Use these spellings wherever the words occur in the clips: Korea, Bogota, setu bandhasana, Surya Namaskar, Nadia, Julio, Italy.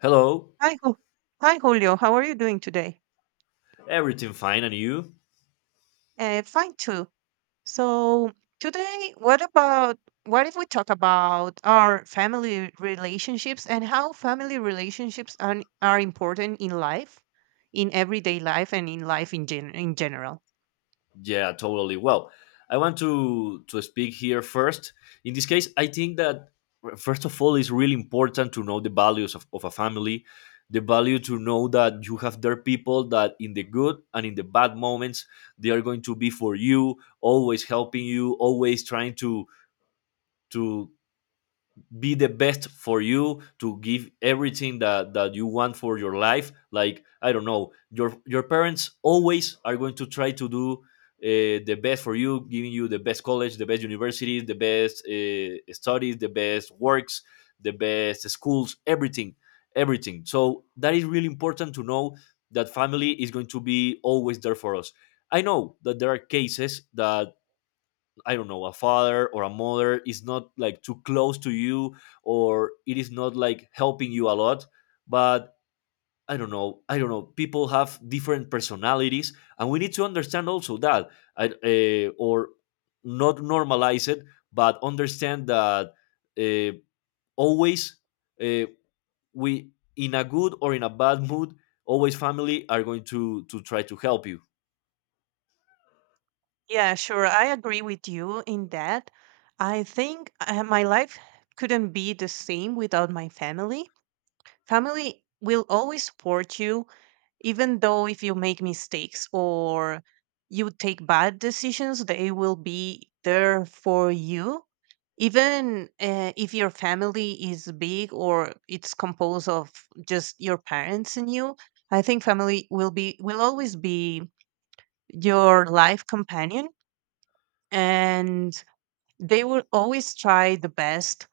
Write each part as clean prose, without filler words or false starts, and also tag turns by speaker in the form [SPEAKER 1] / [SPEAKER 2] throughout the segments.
[SPEAKER 1] Hello,
[SPEAKER 2] Hi, Ju- Hi, Julio. How are you doing today?
[SPEAKER 1] everything fine and you?
[SPEAKER 2] Fine too. So today, what if we talk about our family relationships and how family relationships are important in life, in everyday life, and in life in general?
[SPEAKER 1] Yeah, totally. Well, I want to speak here first. In this case, I think that first of all, it's really important to know the values of a family, the value to know that you have their people that in the good and in the bad moments they are going to be for you, always helping you, always trying to be the best for you, to give everything that you want for your life. Like, I don't know, your parents always are going to try to do the best for you, giving you the best college, the best universities, the best studies, the best works, the best schools, everything, everything. So that is really important to know that family is going to be always there for us. I know that there are cases that, I don't know, a father or a mother is not like too close to you, or it is not like helping you a lot. But, I don't know, I don't know. People have different personalities, and we need to understand also that, I, or not normalize it, but understand that, uh, always, uh, we, in a good or in a bad mood, always family are going to try to help you.
[SPEAKER 2] Yeah, sure. I agree with you in that. I think my life couldn't be the same without my family. Family will always support you even though if you make mistakes or you take bad decisions, they will be there for you even if your family is big or it's composed of just your parents and you. I think family will always be your life companion, and they will always try the best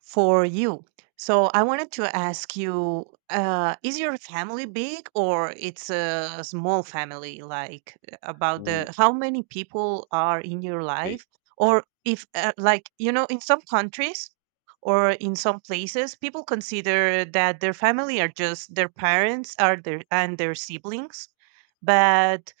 [SPEAKER 2] for you. So I wanted to ask you, is your family big or it's a small family? Like, about the how many people are in your
[SPEAKER 1] Okay.
[SPEAKER 2] life, or if, like, in some countries or in some places, people consider that their family are just their parents, are their and their siblings, but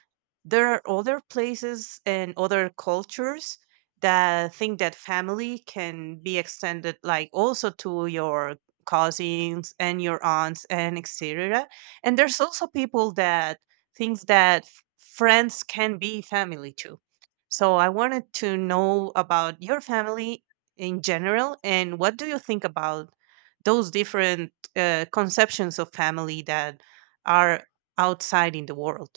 [SPEAKER 2] there are other places and other cultures that think that family can be extended like also to your cousins and your aunts and etc, and there's also people that thinks that friends can be family too. So I wanted to know about your family in general and what do you think about those different conceptions of family that are outside in the world.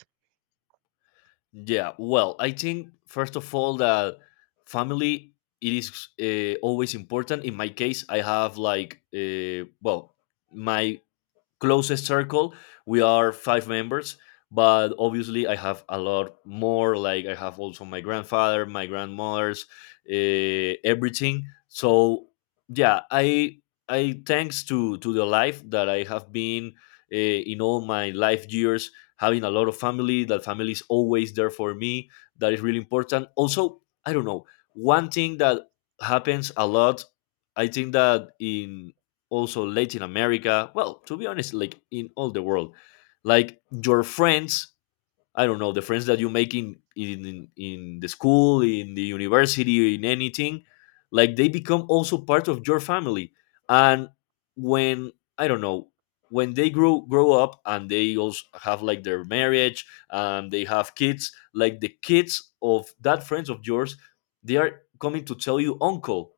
[SPEAKER 1] Yeah, well, I think first of all that family, it is, always important. In my case, I have like, well, my closest circle, we are five members, but obviously I have a lot more. Like, I have also my grandfather, my grandmother's, everything. So yeah, I thanks to the life that I have been, in all my life years, having a lot of family, that family is always there for me. That is really important also. I don't know, one thing that happens a lot, I think that in also Latin America. Well, to be honest, like in all the world, like your friends. I don't know, the friends that you make in the school, in the university, in anything. Like, they become also part of your family, and when, I don't know, when they grow up and they also have like their marriage and they have kids, like the kids of that friends of yours, they are coming to tell you uncle,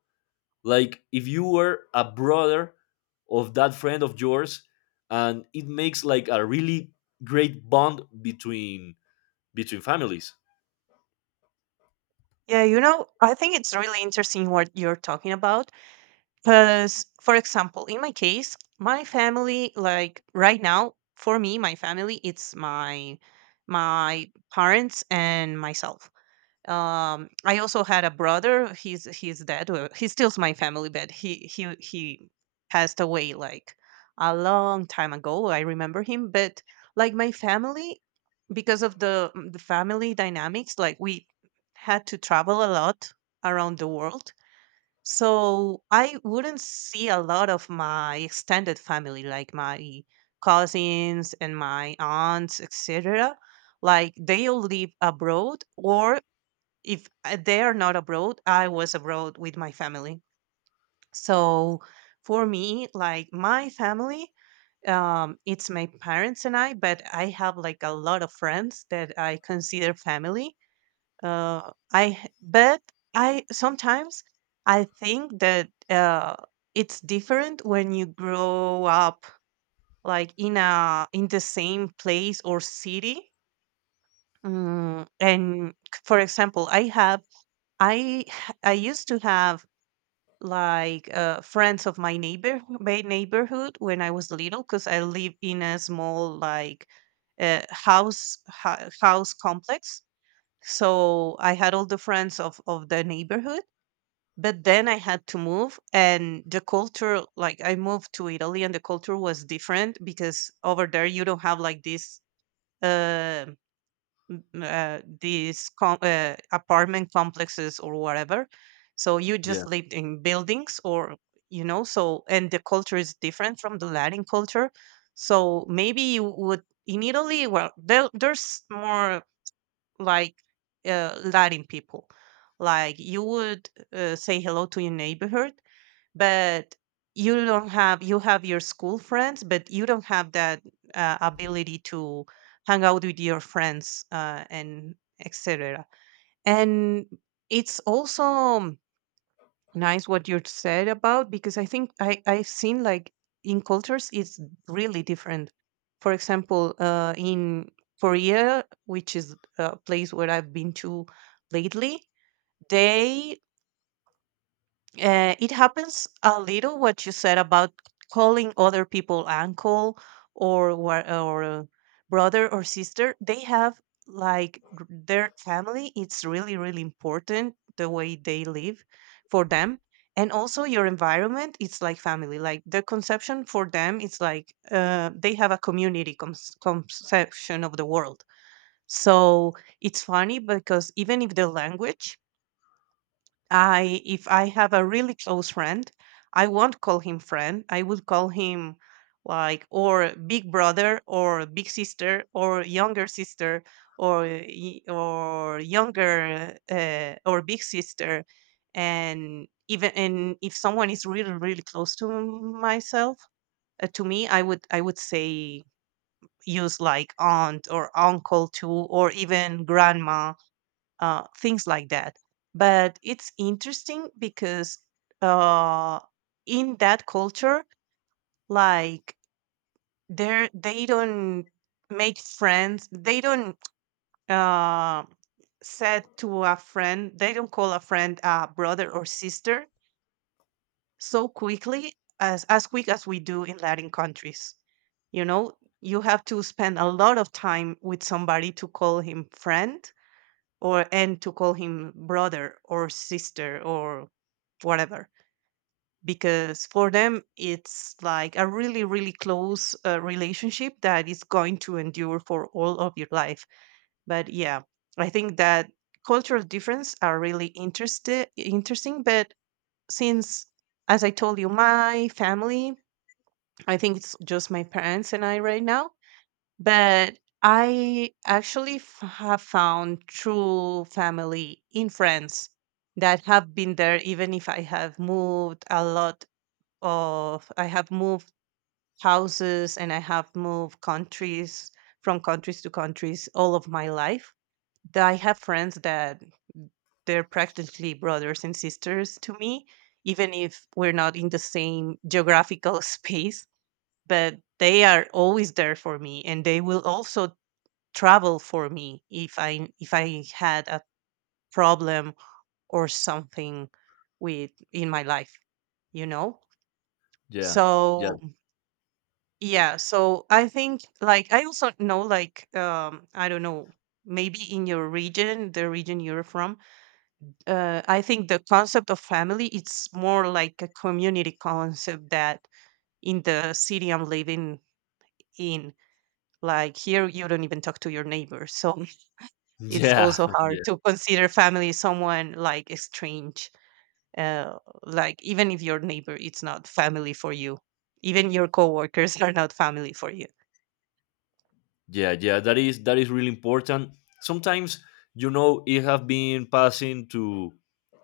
[SPEAKER 1] like if you were a brother of that friend of yours, and it makes like a really great bond between families.
[SPEAKER 2] Yeah, you know, I think it's really interesting what you're talking about. Because, for example, in my case, my family, like right now, for me, my family, it's my parents and myself. I also had a brother. He's dead. Well, he steals my family, but he passed away like a long time ago. I remember him, but like my family, because of the family dynamics, like, we had to travel a lot around the world, so I wouldn't see a lot of my extended family, like my cousins and my aunts, etc. Like, they all live abroad, or if, they are not abroad, I was abroad with my family. So for me, like my family, it's my parents and I, but I have like a lot of friends that I consider family. I. But I sometimes, I think that it's different when you grow up, like, in a in the same place or city. And for example, I used to have, like, friends of my neighborhood when I was little, because I live in a small, like, house complex. So I had all the friends of the neighborhood, but then I had to move, and the culture, like, I moved to Italy, and the culture was different because over there you don't have like this. um Apartment complexes or whatever. So you
[SPEAKER 1] Yeah,
[SPEAKER 2] just lived in buildings or, you know, so, and the culture is different from the Latin culture. So maybe you would, in Italy, well, there, there's more, like, Latin people. Like, you would, say hello to your neighborhood, but you don't have you have your school friends, but you don't have that ability to hang out with your friends, and etc. And it's also nice what you said, about, because I think I've seen, like, in cultures it's really different. For example, in Korea, which is a place where I've been to lately, they it happens a little what you said about calling other people uncle or brother or sister. They have, like, their family. It's really really important the way they live for them, and also your environment. It's like family. Like, the conception for them, it's like, they have a community conception of the world. So it's funny, because even if the language, I if I have a really close friend, I won't call him friend. I would call him, like, or big brother or big sister or younger sister or younger, or big sister. And even and if someone is really really close to myself, to me, I would say, use like aunt or uncle too or even grandma, things like that. But it's interesting because, uh, in that culture, like, they don't make friends. They don't, uh, said to a friend. They don't call a friend a brother or sister so quickly, as quick as we do in Latin countries. You know, you have to spend a lot of time with somebody to call him friend, or and to call him brother or sister or whatever, because for them it's like a really really close relationship that is going to endure for all of your life. But yeah, I think that cultural difference are really interested interesting. But since, as I told you, my family, I think it's just my parents and I right now. But I actually have found true family in friends that have been there, even if I have moved a lot I have moved houses and I have moved countries from countries to countries all of my life. That I have friends that they're practically brothers and sisters to me, even if we're not in the same geographical space, but they are always there for me and they will also travel for me if I had a problem or something with in my life, you know?
[SPEAKER 1] yeah, yeah.
[SPEAKER 2] So yeah, so I think, like, I also know, like, I don't know, maybe in your region, the region you're from, I think the concept of family, it's more like a community concept that in the city I'm living in, like here you don't even talk to your neighbors. So it's
[SPEAKER 1] Yeah.
[SPEAKER 2] also hard to consider family someone like strange. Like, even if your neighbor, it's not family for you. Even your coworkers are not family for you.
[SPEAKER 1] Yeah, yeah, that is really important. Sometimes, you know, it have been passing to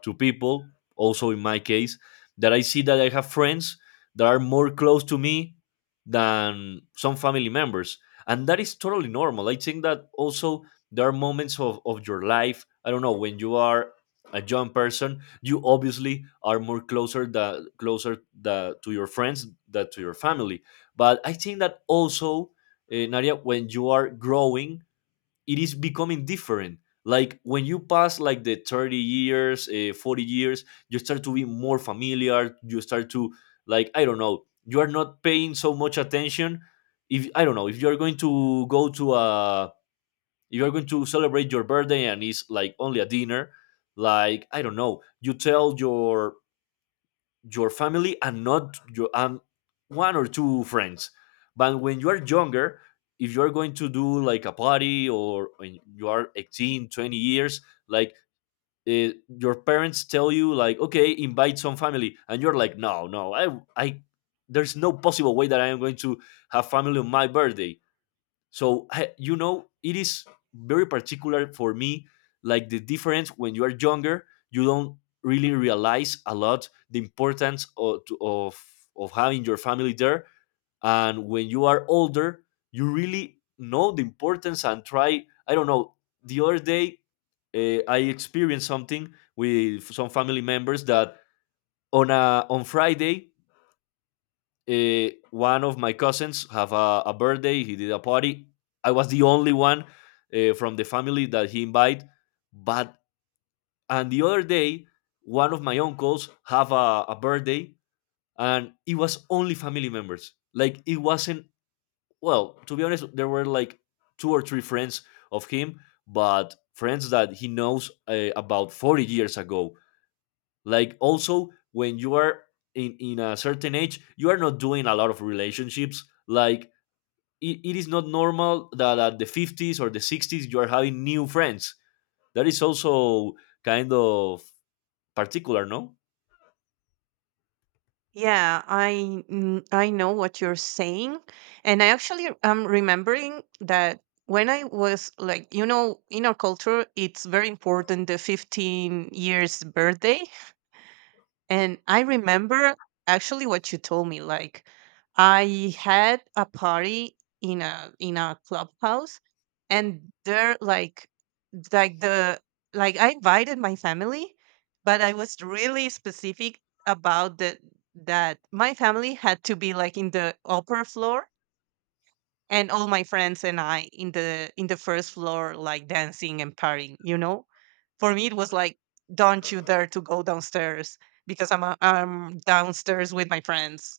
[SPEAKER 1] to people, also in my case, that I see that I have friends that are more close to me than some family members. And that is totally normal. I think that also there are moments of your life, I don't know, when you are a young person, you obviously are more closer to your friends than to your family. But I think that also, Nadia, when you are growing, it is becoming different. Like, when you pass like the 30 years, 40 years, you start to be more familiar. You start to, like, I don't know. You are not paying so much attention. If I don't know if you are going to go to a, if you are going to celebrate your birthday and it's like only a dinner, like, I don't know. You tell your family and not your and one or two friends. But when you are younger, if you're going to do like a party or when you are 18, 20 years, like, your parents tell you like, "Okay, invite some family," and you're like, "No, no, there's no possible way that I am going to have family on my birthday." So, hey, you know, it is very particular for me. Like, the difference when you are younger, you don't really realize a lot the importance of having your family there, and when you are older, you really know the importance and try. I don't know. The other day, I experienced something with some family members that on a on Friday, one of my cousins have a birthday. He did a party. I was the only one, from the family that he invite. But on the other day, one of my uncles have a birthday, and it was only family members. Like, it wasn't. Well, to be honest, there were like two or three friends of him, but friends that he knows, about 40 years ago. Like, also when you are in a certain age, you are not doing a lot of relationships. Like, it is not normal that at the 50s or the 60s you are having new friends. That is also kind of particular, no?
[SPEAKER 2] Yeah, I know what you're saying, and I actually am remembering that when I was, like, you know, in our culture, it's very important the 15 years birthday. And I remember actually what you told me. Like, I had a party in a clubhouse, and they're like the like I invited my family, but I was really specific about the that my family had to be like in the upper floor, and all my friends and I in the first floor, like, dancing and partying, you know? For me it was like, don't you dare to go downstairs, because I'm, I'm downstairs with my friends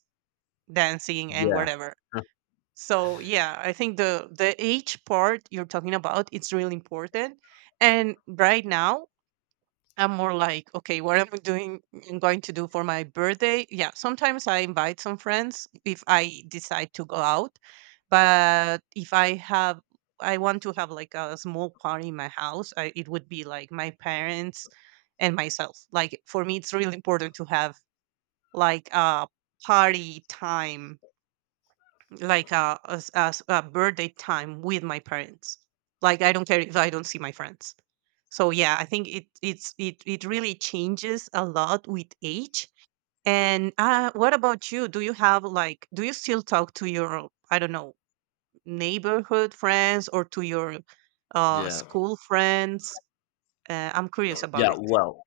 [SPEAKER 2] dancing and
[SPEAKER 1] Yeah.
[SPEAKER 2] whatever. So yeah, I think the age part you're talking about, it's really important. And right now I'm more like, okay, what am I doing? I'm going to do for my birthday. Yeah, sometimes I invite some friends if I decide to go out, but if I have, I want to have like a small party in my house. I, it would be like my parents and myself. Like, for me, it's really important to have like a party time, like a birthday time with my parents. Like, I don't care if I don't see my friends. So yeah, I think it it's it it really changes a lot with age. And, what about you? Do you have, like, do you still talk to your, I don't know, neighborhood friends or to your
[SPEAKER 1] Yeah.
[SPEAKER 2] school friends? I'm curious
[SPEAKER 1] Yeah.
[SPEAKER 2] about it.
[SPEAKER 1] Well,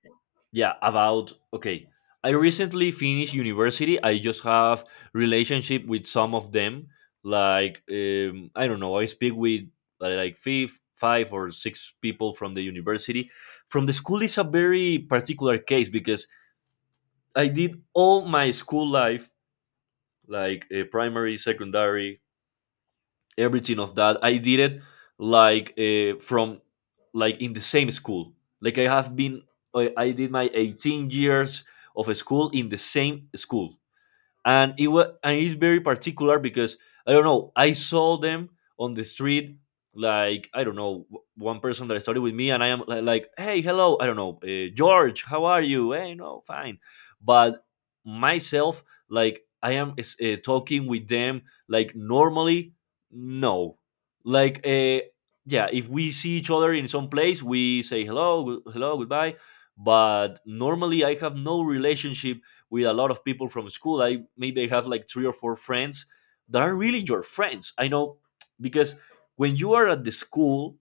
[SPEAKER 1] yeah, about, okay, I recently finished university. I just have relationship with some of them. Like, I don't know, I speak with, like, five or six people from the university. From the school is a very particular case, because I did all my school life, like, primary, secondary, everything of that. I did it like, from like in the same school. Like, I did my 18 years of a school in the same school, and it was and it's very particular because, I don't know, I saw them on the street, like, I don't know, one person that started with me, and like, hey, hello, I don't know, George, how are you? Hey, no, fine, but myself, talking with them like normally, no, like, yeah, if we see each other in some place, we say hello, hello, goodbye. But normally, I have no relationship with a lot of people from school. I maybe have like three or four friends that are really your friends. I know, because when you are at the school,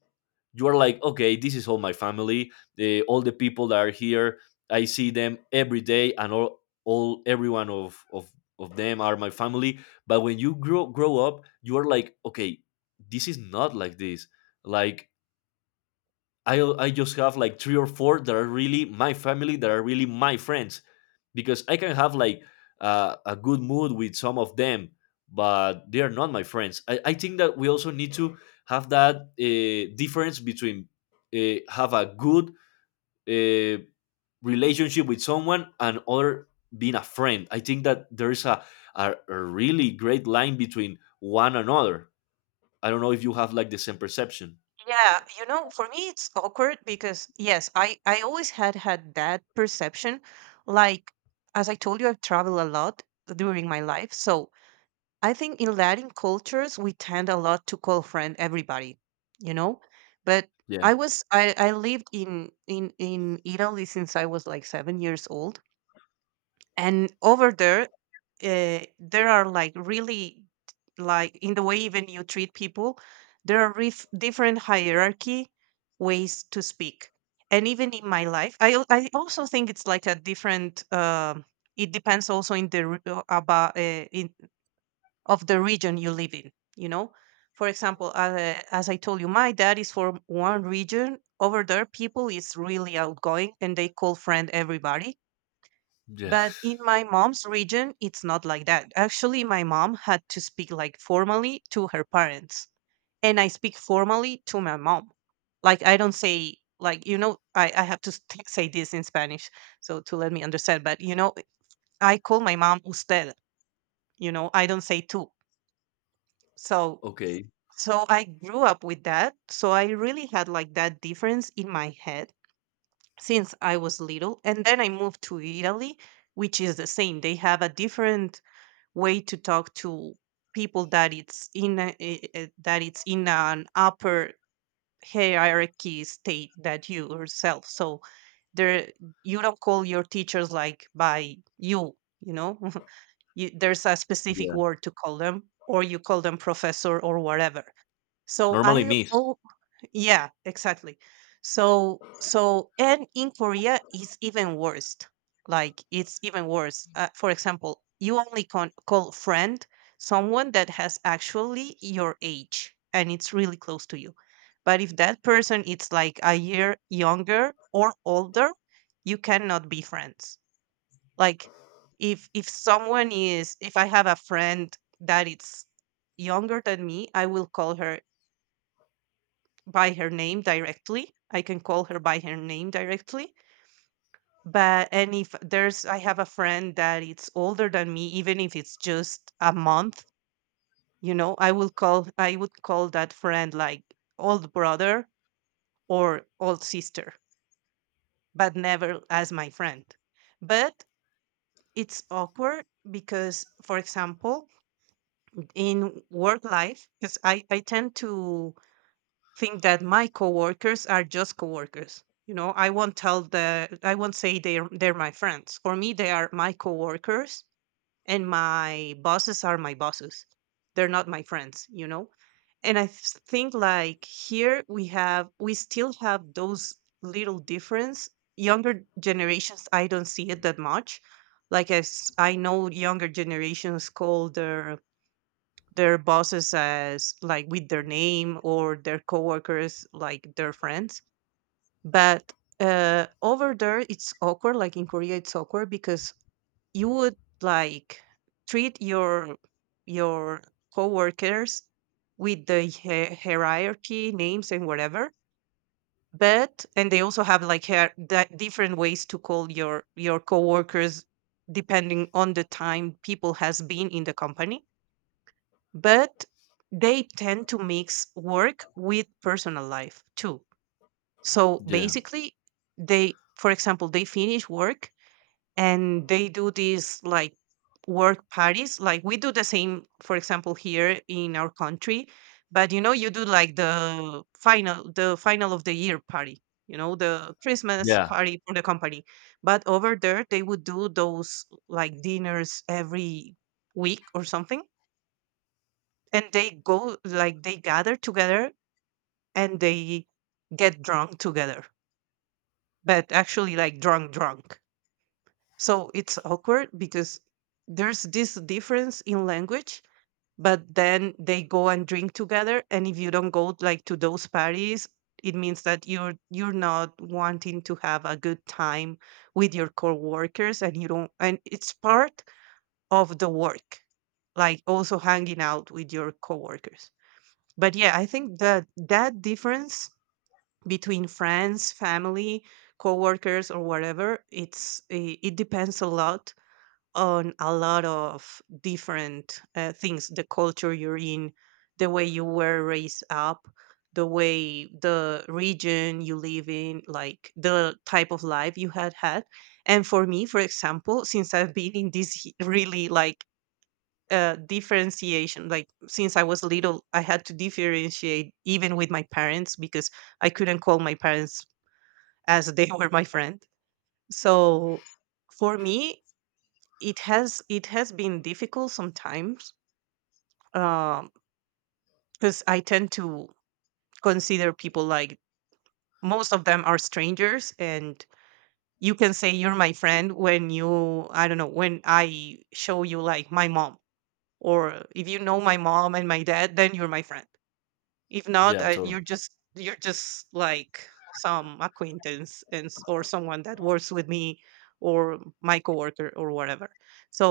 [SPEAKER 1] you are like, okay, this is all my family, all the people that are here. I see them every day, and all everyone of them are my family. But when you grow up, you are like, okay, this is not like this. Like, I just have like three or four that are really my family, that are really my friends, because I can have like, a good mood with some of them, but they are not my friends. I think that we also need to have that, difference between, have a good uh, relationship with someone and other being a friend. I think that there is a really great line between one another. I don't know if you have like the same perception.
[SPEAKER 2] Yeah, you know, for me it's awkward because, yes, I always had that perception. Like, as I told you, I've traveled a lot during my life, so I think in Latin cultures we tend a lot to call friend everybody, you know. But
[SPEAKER 1] Yeah.
[SPEAKER 2] I was, I lived in Italy since I was like 7 years old. And over there, there are, like, really, like, in the way even you treat people, there are different hierarchy ways to speak. And even in my life, I also think it's like a different, it depends also, in the re- about in of the region you live in, you know. For example, as I told you, my dad is from one region. Over there, people is really outgoing and they call friend everybody,
[SPEAKER 1] Yeah.
[SPEAKER 2] but in my mom's region, it's not like that. Actually, my mom had to speak, like, formally to her parents, and I speak formally to my mom. Like, I don't say, like, you know, I have to say this in Spanish, so to let me understand. But, you know, I call my mom usted. You know, I don't say tú. So
[SPEAKER 1] Okay.
[SPEAKER 2] I grew up with that. So I really had like that difference in my head since I was little, and then I moved to Italy, which is the same. They have a different way to talk to people that it's in an upper hierarchy state that you yourself. So there you don't call your teachers like by you, you know there's a specific
[SPEAKER 1] Yeah.
[SPEAKER 2] word to call them, or you call them professor or whatever. so
[SPEAKER 1] Normally
[SPEAKER 2] i
[SPEAKER 1] miss.
[SPEAKER 2] al- yeah, exactly. So and in Korea it's even worse. Like it's even worse. For example, you only call friend someone that has actually your age and it's really close to you. But if that person is like a year younger or older, you cannot be friends. Like, if someone is, if I have a friend that it's younger than me, I will call her by her name directly. I can call her by her name directly. But and if there's, I have a friend that it's older than me, even if it's just a month, I would call that friend like old brother or old sister, but never as my friend. But it's awkward because, for example, in work life, because I tend to think that my coworkers are just coworkers. You know, I won't say they're my friends. For me, they are my coworkers and my bosses are my bosses. They're not my friends, you know? And think like here we still have those little difference. Younger generations, I don't see it that much. Like, as I know, younger generations call their bosses as like with their name, or their coworkers like their friends. But over there it's awkward, like in Korea it's awkward because you would, like, treat your your coworkers with the hierarchy names and whatever. But and they also have like hair that different ways to call your coworkers depending on the time people has been in the company. But they tend to mix work with personal life too. So
[SPEAKER 1] Yeah.
[SPEAKER 2] basically, they, for example, they finish work and they do these like work parties. Like we do the same, for example, here in our country, but, you know, you do like the final of the year party. You know, the Christmas
[SPEAKER 1] Yeah.
[SPEAKER 2] party for the company. But over there, they would do those like dinners every week or something, and they go, like they gather together, and they get drunk together, but actually like drunk drunk. So it's awkward because there's this difference in language, but then they go and drink together, and if you don't go like to those parties, it means that you're not wanting to have a good time with your coworkers, and you don't, and it's part of the work, like also hanging out with your coworkers. But yeah, I think that that difference between friends, family, coworkers or whatever, it depends a lot on a lot of different things: the culture you're in, the way you were raised up, the way, the region you live in, like the type of life you had had. And for me, for example, since I've been in this really like differentiation. Like, since I was little, I had to differentiate even with my parents because I couldn't call my parents as they were my friend. So for me, it has been difficult sometimes because I tend to consider people like most of them are strangers, and you can say you're my friend when you I don't know, when I show you like my mom, or if you know my mom and my dad, then you're my friend. If not,
[SPEAKER 1] Yeah. Totally.
[SPEAKER 2] you're just, like some acquaintance, or someone that works with me, or my coworker or whatever. So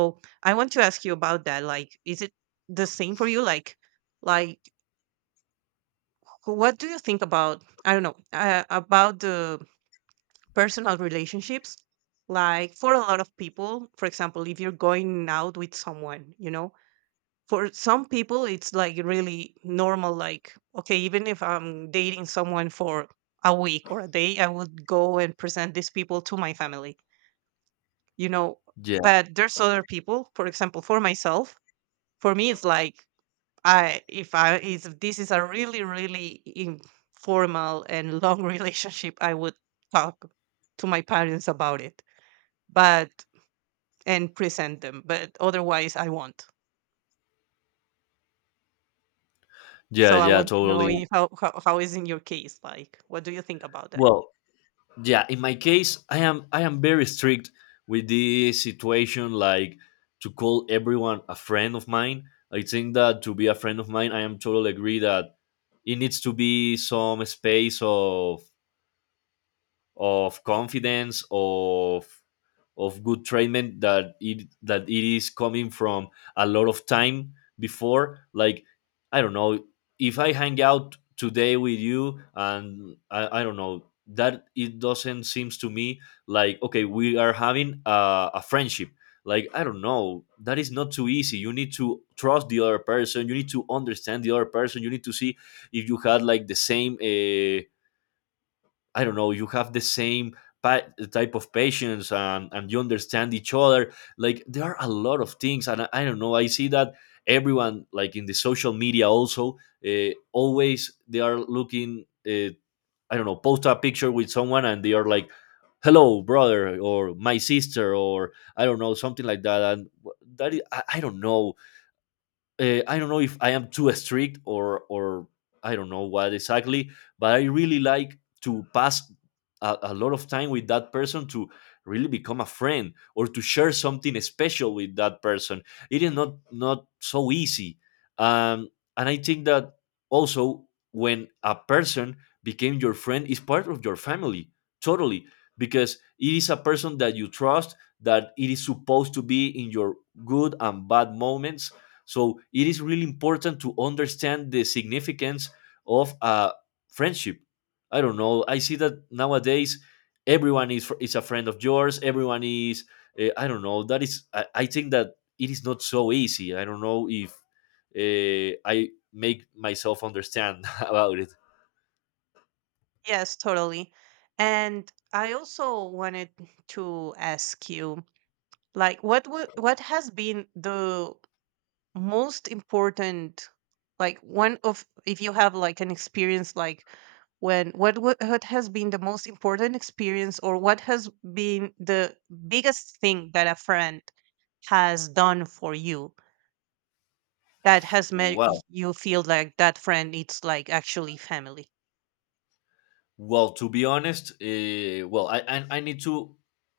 [SPEAKER 2] I want to ask you about that. Like, is it the same for you? Like, like what do you think about? I don't know about the personal relationships. Like, for a lot of people, for example, if you're going out with someone, you know, for some people it's like really normal, like okay, even if I'm dating someone for a week or a day, I would go and present these people to my family, you know
[SPEAKER 1] Yeah.
[SPEAKER 2] but there's other people, for example, for myself, for me it's like, I if this is a really really informal and long relationship, I would talk to my parents about it, but and present them, but otherwise I won't.
[SPEAKER 1] Yeah.
[SPEAKER 2] So I
[SPEAKER 1] Yeah.
[SPEAKER 2] want to know
[SPEAKER 1] Totally.
[SPEAKER 2] if, how, how is in your case, like what do you think about that?
[SPEAKER 1] Well, yeah, in my case, I am very strict with this situation, like, to call everyone a friend of mine. I think that to be a friend of mine, I am totally agree that it needs to be some space of confidence, of good treatment that it is coming from a lot of time before. Like, I don't know, if I hang out today with you and I don't know, that it doesn't seems to me like, okay, we are having a friendship. Like, I don't know, that is not too easy. You need to trust the other person, you need to understand the other person, you need to see if you had like the same, I don't know, you have the same pa- type of patience, and you understand each other. Like, there are a lot of things, and I don't know. I see that everyone, like in the social media, also, always they are looking. I don't know, post a picture with someone, and they are like, "Hello, brother," or "My sister," or I don't know, something like that. And that is, I don't know, I don't know if I am too strict or I don't know what exactly, but I really like to pass a lot of time with that person to really become a friend, or to share something special with that person. It is not so easy, um, and I think that also, when a person became your friend, is part of your family, totally, because it is a person that you trust, that it is supposed to be in your good and bad moments. So, it is really important to understand the significance of a friendship. I don't know. I see that nowadays everyone is is a friend of yours. Everyone is. I don't know. That is. I think that it is not so easy. I don't know if I make myself understand about it.
[SPEAKER 2] Yes, totally. And I also wanted to ask you, like what has been the most important, like one of, if you have like an experience, like when, what has been the most important experience, or what has been the biggest thing that a friend has done for you that has made
[SPEAKER 1] Wow.
[SPEAKER 2] you feel like that friend it's like actually family.
[SPEAKER 1] Well, to be honest, well, I need to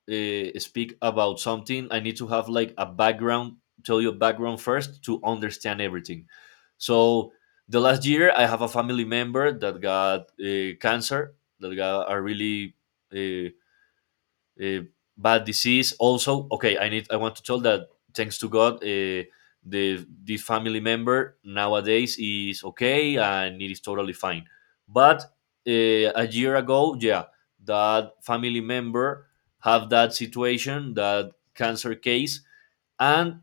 [SPEAKER 1] speak about something. I need to have like a background, tell you a background first to understand everything. So the last year, I have a family member that got cancer, that got a really uh, uh, bad disease. Also, okay, I want to tell that thanks to God, the family member nowadays is okay and it is totally fine. But a year ago, yeah, that family member have that situation, that cancer case, and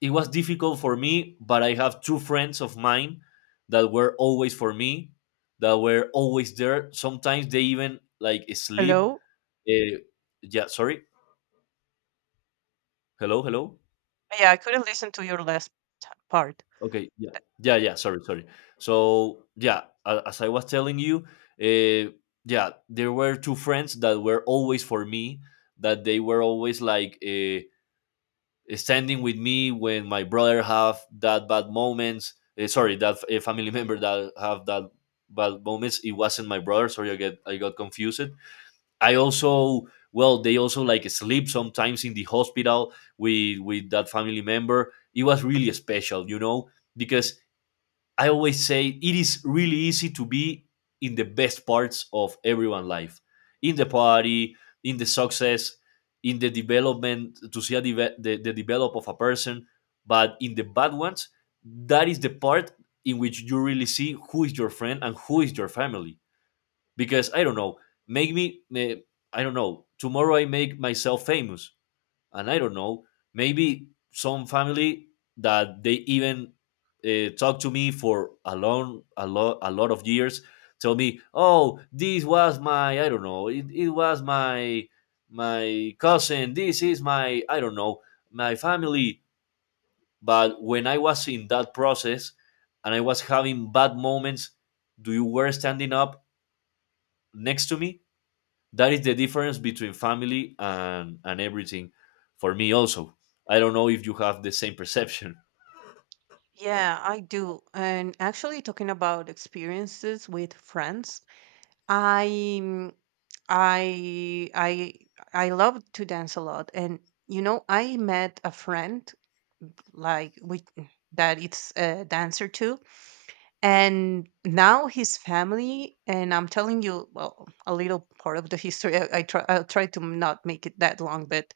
[SPEAKER 1] it was difficult for me. But I have two friends of mine that were always for me, that were always there. Sometimes they even like sleep.
[SPEAKER 2] Hello.
[SPEAKER 1] Uh, yeah, sorry. Hello, hello.
[SPEAKER 2] Yeah, I couldn't listen to your last part.
[SPEAKER 1] Okay, yeah, yeah, yeah. Sorry, sorry. So yeah, as I was telling you, uh, yeah, there were two friends that were always for me. That they were always like standing with me when my brother have that bad moments. Sorry, that a family member that have that bad moments. It wasn't my brother. Sorry, I got confused. I also well, they also like sleep sometimes in the hospital with that family member. It was really special, because I always say it is really easy to be in the best parts of everyone's life, in the party, in the success, in the development to see the develop of a person, but in the bad ones, that is the part in which you really see who is your friend and who is your family because I don't know, make me, eh, I don't know, tomorrow I make myself famous, and I don't know, maybe some family that they even talk to me for a lot of years, tell me, oh, this was my, I don't know, it was my cousin, this is my, I don't know, my family. But when I was in that process and I was having bad moments, do you were standing up next to me. That is the difference between family and everything for me also. I don't know if you have the same perception.
[SPEAKER 2] Yeah, I do. And actually, talking about experiences with friends, I mm, I I I love to dance a lot, and I met a friend like we that it's a dancer too, and now his family. And I'm telling you, well, a little part of the history. I try to not make it that long. But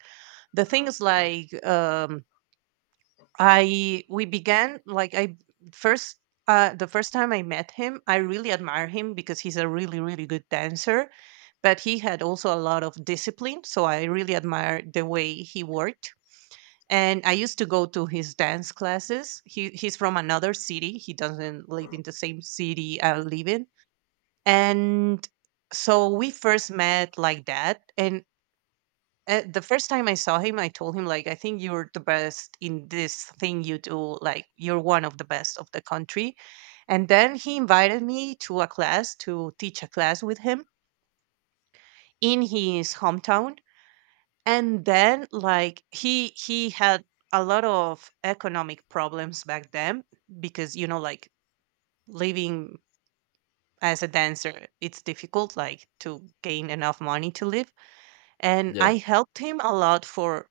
[SPEAKER 2] the thing is like, I we began, like, I first the first time I met him, I really admire him because he's a really really good dancer, but he had also a lot of discipline, so I really admire the way he worked. And I used to go to his dance classes. He's from another city. He doesn't live in the same city I live in. And so we first met like that. And the first time I saw him, I told him, like, I think you're the best in this thing you do, like you're one of the best of the country. And then he invited me to a class, to teach a class with him in his hometown. And then, like, he had a lot of economic problems back then because, you know, like, living as a dancer it's difficult, like to gain enough money to live. And
[SPEAKER 1] Yeah,
[SPEAKER 2] I helped him a lot, for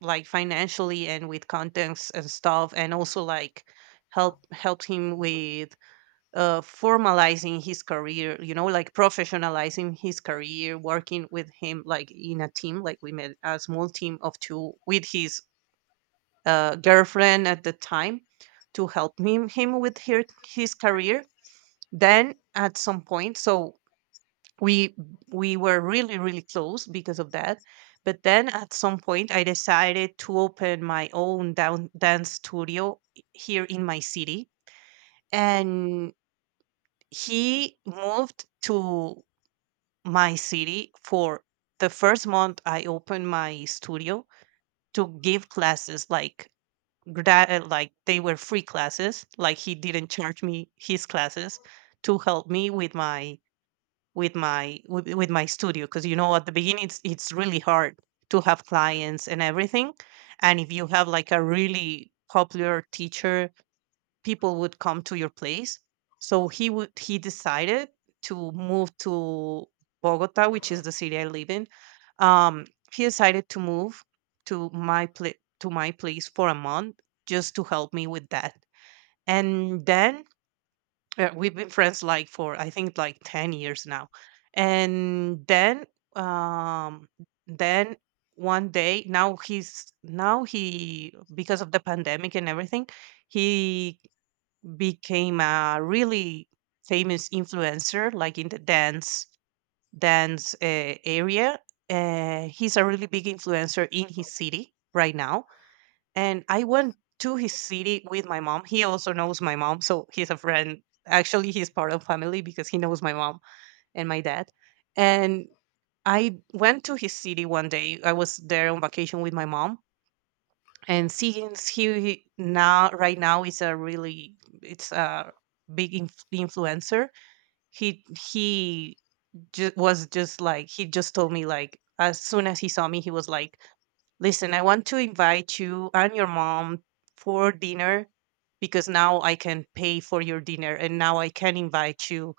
[SPEAKER 2] like financially and with contents and stuff, and also like helped him with formalizing his career, you know, like professionalizing his career, working with him like in a team, like we made a small team of two with his girlfriend at the time, to help him with his career. Then at some point, so we we were really really close because of that. But then at some point, I decided to open my own dance studio, here in my city, and he moved to my city for the first month I opened my studio to give classes, like like they were free classes, like he didn't charge me his classes, to help me with my with my with my studio because, you know, at the beginning it's really hard to have clients and everything. And if you have like a really popular teacher, people would come to your place. So he decided to move to Bogota, which is the city I live in. Um, he decided to move to my pla to my place for a month just to help me with that. And then we've been friends like for, I think, like 10 years now. And then, um, then one day, now he, because of the pandemic and everything, he became a really famous influencer, like in the dance area. He's a really big influencer in his city right now, and I went to his city with my mom. He also knows my mom, so he's a friend. Actually, he's part of family because he knows my mom and my dad. And I went to his city one day. I was there on vacation with my mom, and since he now right now is a really it's a big influencer, He he ju- was just like he just told me, like, as soon as he saw me, he was like, "Listen, I want to invite you and your mom for dinner because now I can pay for your dinner and now I can invite you,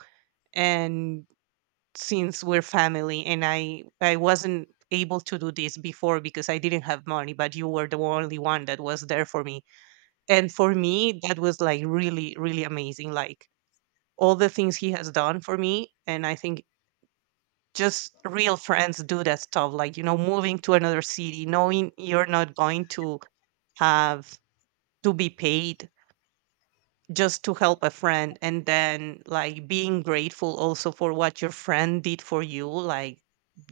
[SPEAKER 2] and since we're family, and I wasn't able to do this before because I didn't have money, but you were the only one that was there for me." And for me, that was like really, really amazing. Like, all the things he has done for me. And I think just real friends do that stuff. Like, you know, moving to another city, knowing you're not going to have to be paid just to help a friend. And then like being grateful also for what your friend did for you. Like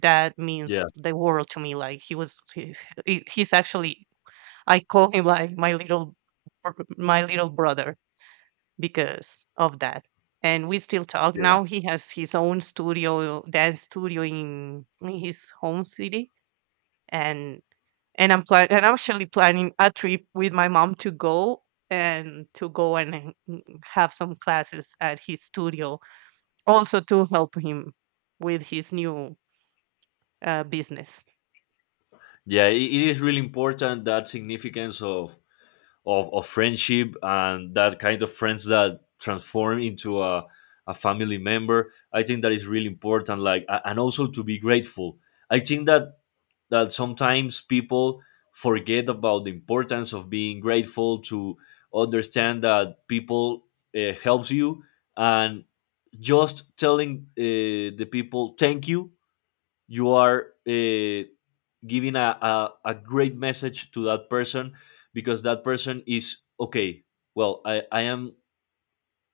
[SPEAKER 2] that
[SPEAKER 1] yeah,
[SPEAKER 2] means the world to me. Like he was, he- he's actually, I call him like my little, my little brother. Because of that. And we still talk.
[SPEAKER 1] yeah,
[SPEAKER 2] Now he has his own studio, dance studio in his home city, and and I'm actually planning a trip with my mom to go and have some classes at his studio, also to help him with his new business.
[SPEAKER 1] yeah. It is really important, that significance of friendship and that kind of friends that transform into a family member. I think that is really important, like, and also to be grateful. I think that sometimes people forget about the importance of being grateful, to understand that people helps you and just telling the people thank you, you are giving a great message to that person because that person is okay. Well, I am,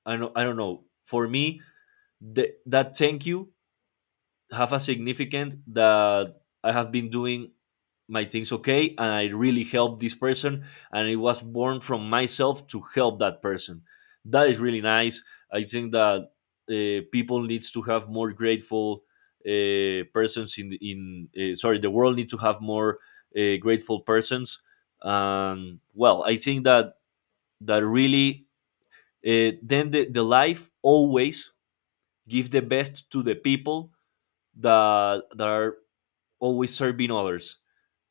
[SPEAKER 1] I don't know, for me, that thank you have a significant that I have been doing my things okay and I really helped this person and it was born from myself to help that person. That is really nice. I think that people needs to have more grateful persons in sorry, the world needs to have more grateful persons. Well, I think that really, then the life always give the best to the people that are always serving others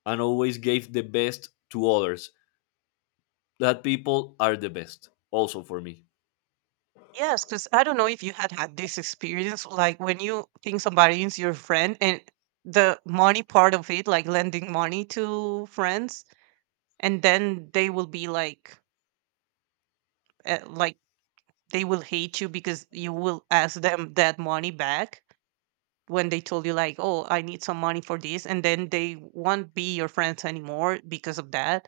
[SPEAKER 1] and always gave the best to others. That people are the best also for me.
[SPEAKER 2] Yes, because I don't know if you had this experience, like when you think somebody is your friend and the money part of it, like lending money to friends, and then they will be like, like they will hate you because you will ask them that money back when they told you like, oh, I need some money for this, and then they won't be your friends anymore because of that.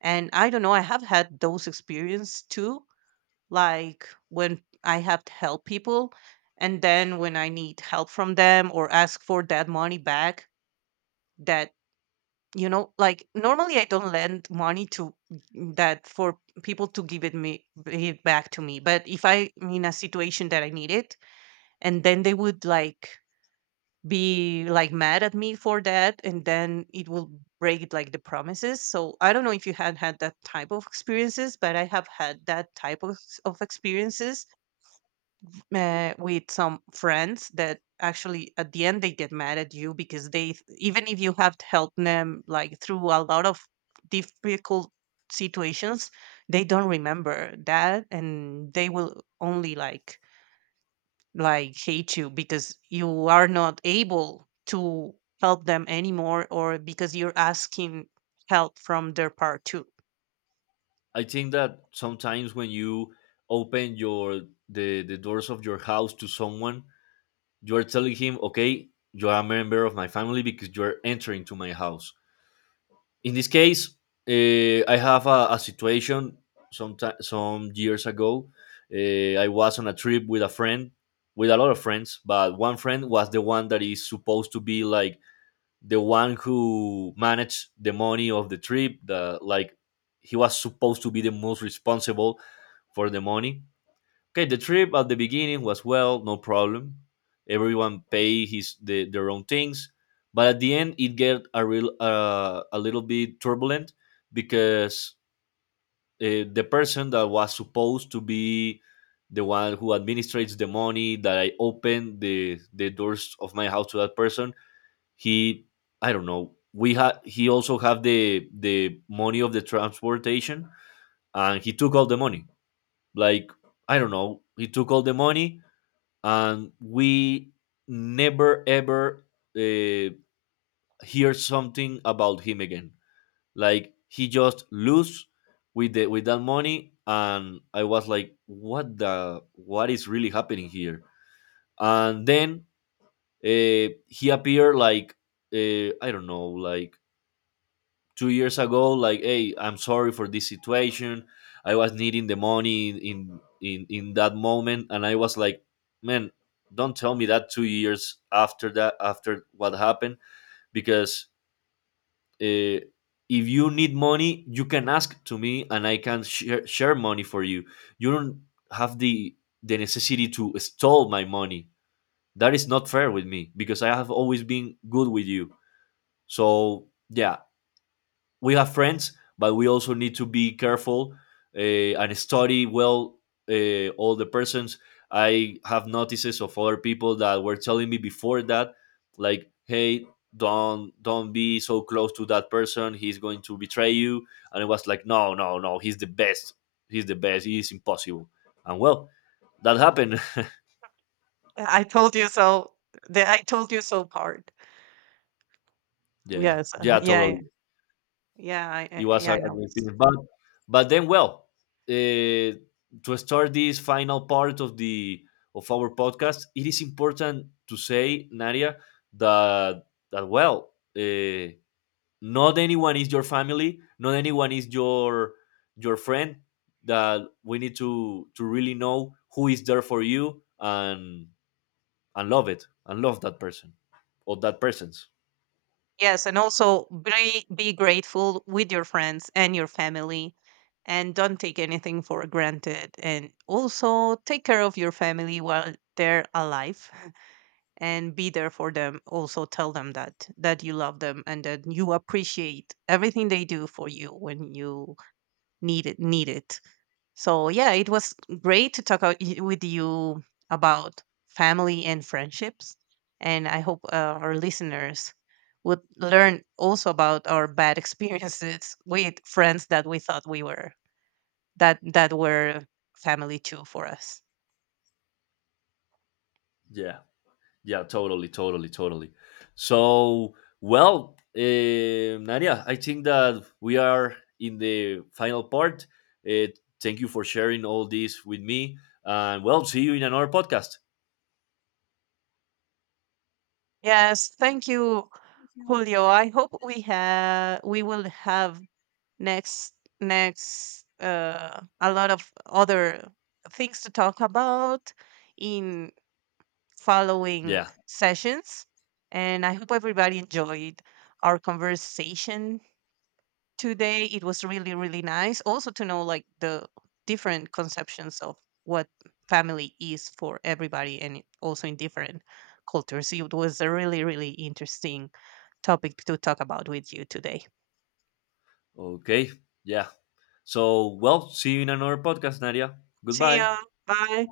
[SPEAKER 2] And I don't know, I have had those experience too, like when I have to help people, and then when I need help from them or ask for that money back, that you know, like normally I don't lend money to that for people to give it me it back to me. But if I'm in a situation that I need it, and then they would like be like mad at me for that, and then it will break like the promises. So I don't know if you had that type of experiences, but I have had that type of experiences with some friends that actually at the end they get mad at you because even if you have helped them like through a lot of difficult situations, they don't remember that and they will only like hate you because you are not able to help them anymore or because you're asking help from their part too.
[SPEAKER 1] I think that sometimes when you open the doors of your house to someone, you are telling him, okay, you are a member of my family because you are entering to my house. In this case, I have a situation some some years ago. I was on a trip with a friend, with a lot of friends, but one friend was the one that is supposed to be like the one who managed the money of the trip, the like, he was supposed to be the most responsible for the money. Okay, the trip at the beginning was, well, no problem, everyone pay their own things. But at the end it get a little bit turbulent because the person that was supposed to be the one who administrates the money that I opened the doors of my house to that person, he I don't know we had he also have the money of the transportation, and he took all the money, like, I don't know, he took all the money, and we never ever uh, hear something about him again. Like, he just lose with the with that money, and I was like, what is really happening here? And then he appeared like, I don't know, like 2 years ago, like, hey, I'm sorry for this situation, I was needing the money in that moment, and I was like, man, don't tell me that 2 years after that, after what happened, because uh, if you need money you can ask to me and I can share money for you. You don't have the necessity to stall my money. That is not fair with me because I have always been good with you. So yeah, we have friends, but we also need to be careful and study well all the persons. I have notices of other people that were telling me before that, like, hey, don't be so close to that person. He's going to betray you. And it was like, no, no, no, he's the best. He's the best. He is impossible. And well, that happened.
[SPEAKER 2] I told you so. The I told you so part.
[SPEAKER 1] Yeah,
[SPEAKER 2] Yes,
[SPEAKER 1] yeah,
[SPEAKER 2] yeah, yeah.
[SPEAKER 1] totally.
[SPEAKER 2] Yeah,
[SPEAKER 1] It was a,
[SPEAKER 2] yeah, I
[SPEAKER 1] a
[SPEAKER 2] know.
[SPEAKER 1] great film. But then, well, uh, to start this final part of the of our podcast, it is important to say, Nadia, that well, not anyone is your family, not anyone is your friend. That we need to really know who is there for you and love it and love that person or that persons.
[SPEAKER 2] Yes, and also be grateful with your friends and your family, and don't take anything for granted. And also take care of your family while they're alive, and be there for them. Also tell them that you love them and that you appreciate everything they do for you when you need it. Need it. So yeah, it was great to talk with you about family and friendships, and I hope our listeners would learn also about our bad experiences with friends that we thought we were that were family too for us.
[SPEAKER 1] Yeah. Yeah, totally, totally, totally. So, well, Nadia, I think that we are in the final part. Uh, thank you for sharing all this with me. And, well, see you in another podcast.
[SPEAKER 2] Yes, thank you, Julio. I hope we will have next next a lot of other things to talk about in following
[SPEAKER 1] Yeah.
[SPEAKER 2] sessions, and I hope everybody enjoyed our conversation today. It was really really nice, also to know like the different conceptions of what family is for everybody, and also in different cultures. It was a really really interesting topic to talk about with you today.
[SPEAKER 1] Okay. Yeah. So, well, see you in another podcast, Nadia.
[SPEAKER 2] See
[SPEAKER 1] Goodbye.
[SPEAKER 2] you. Bye.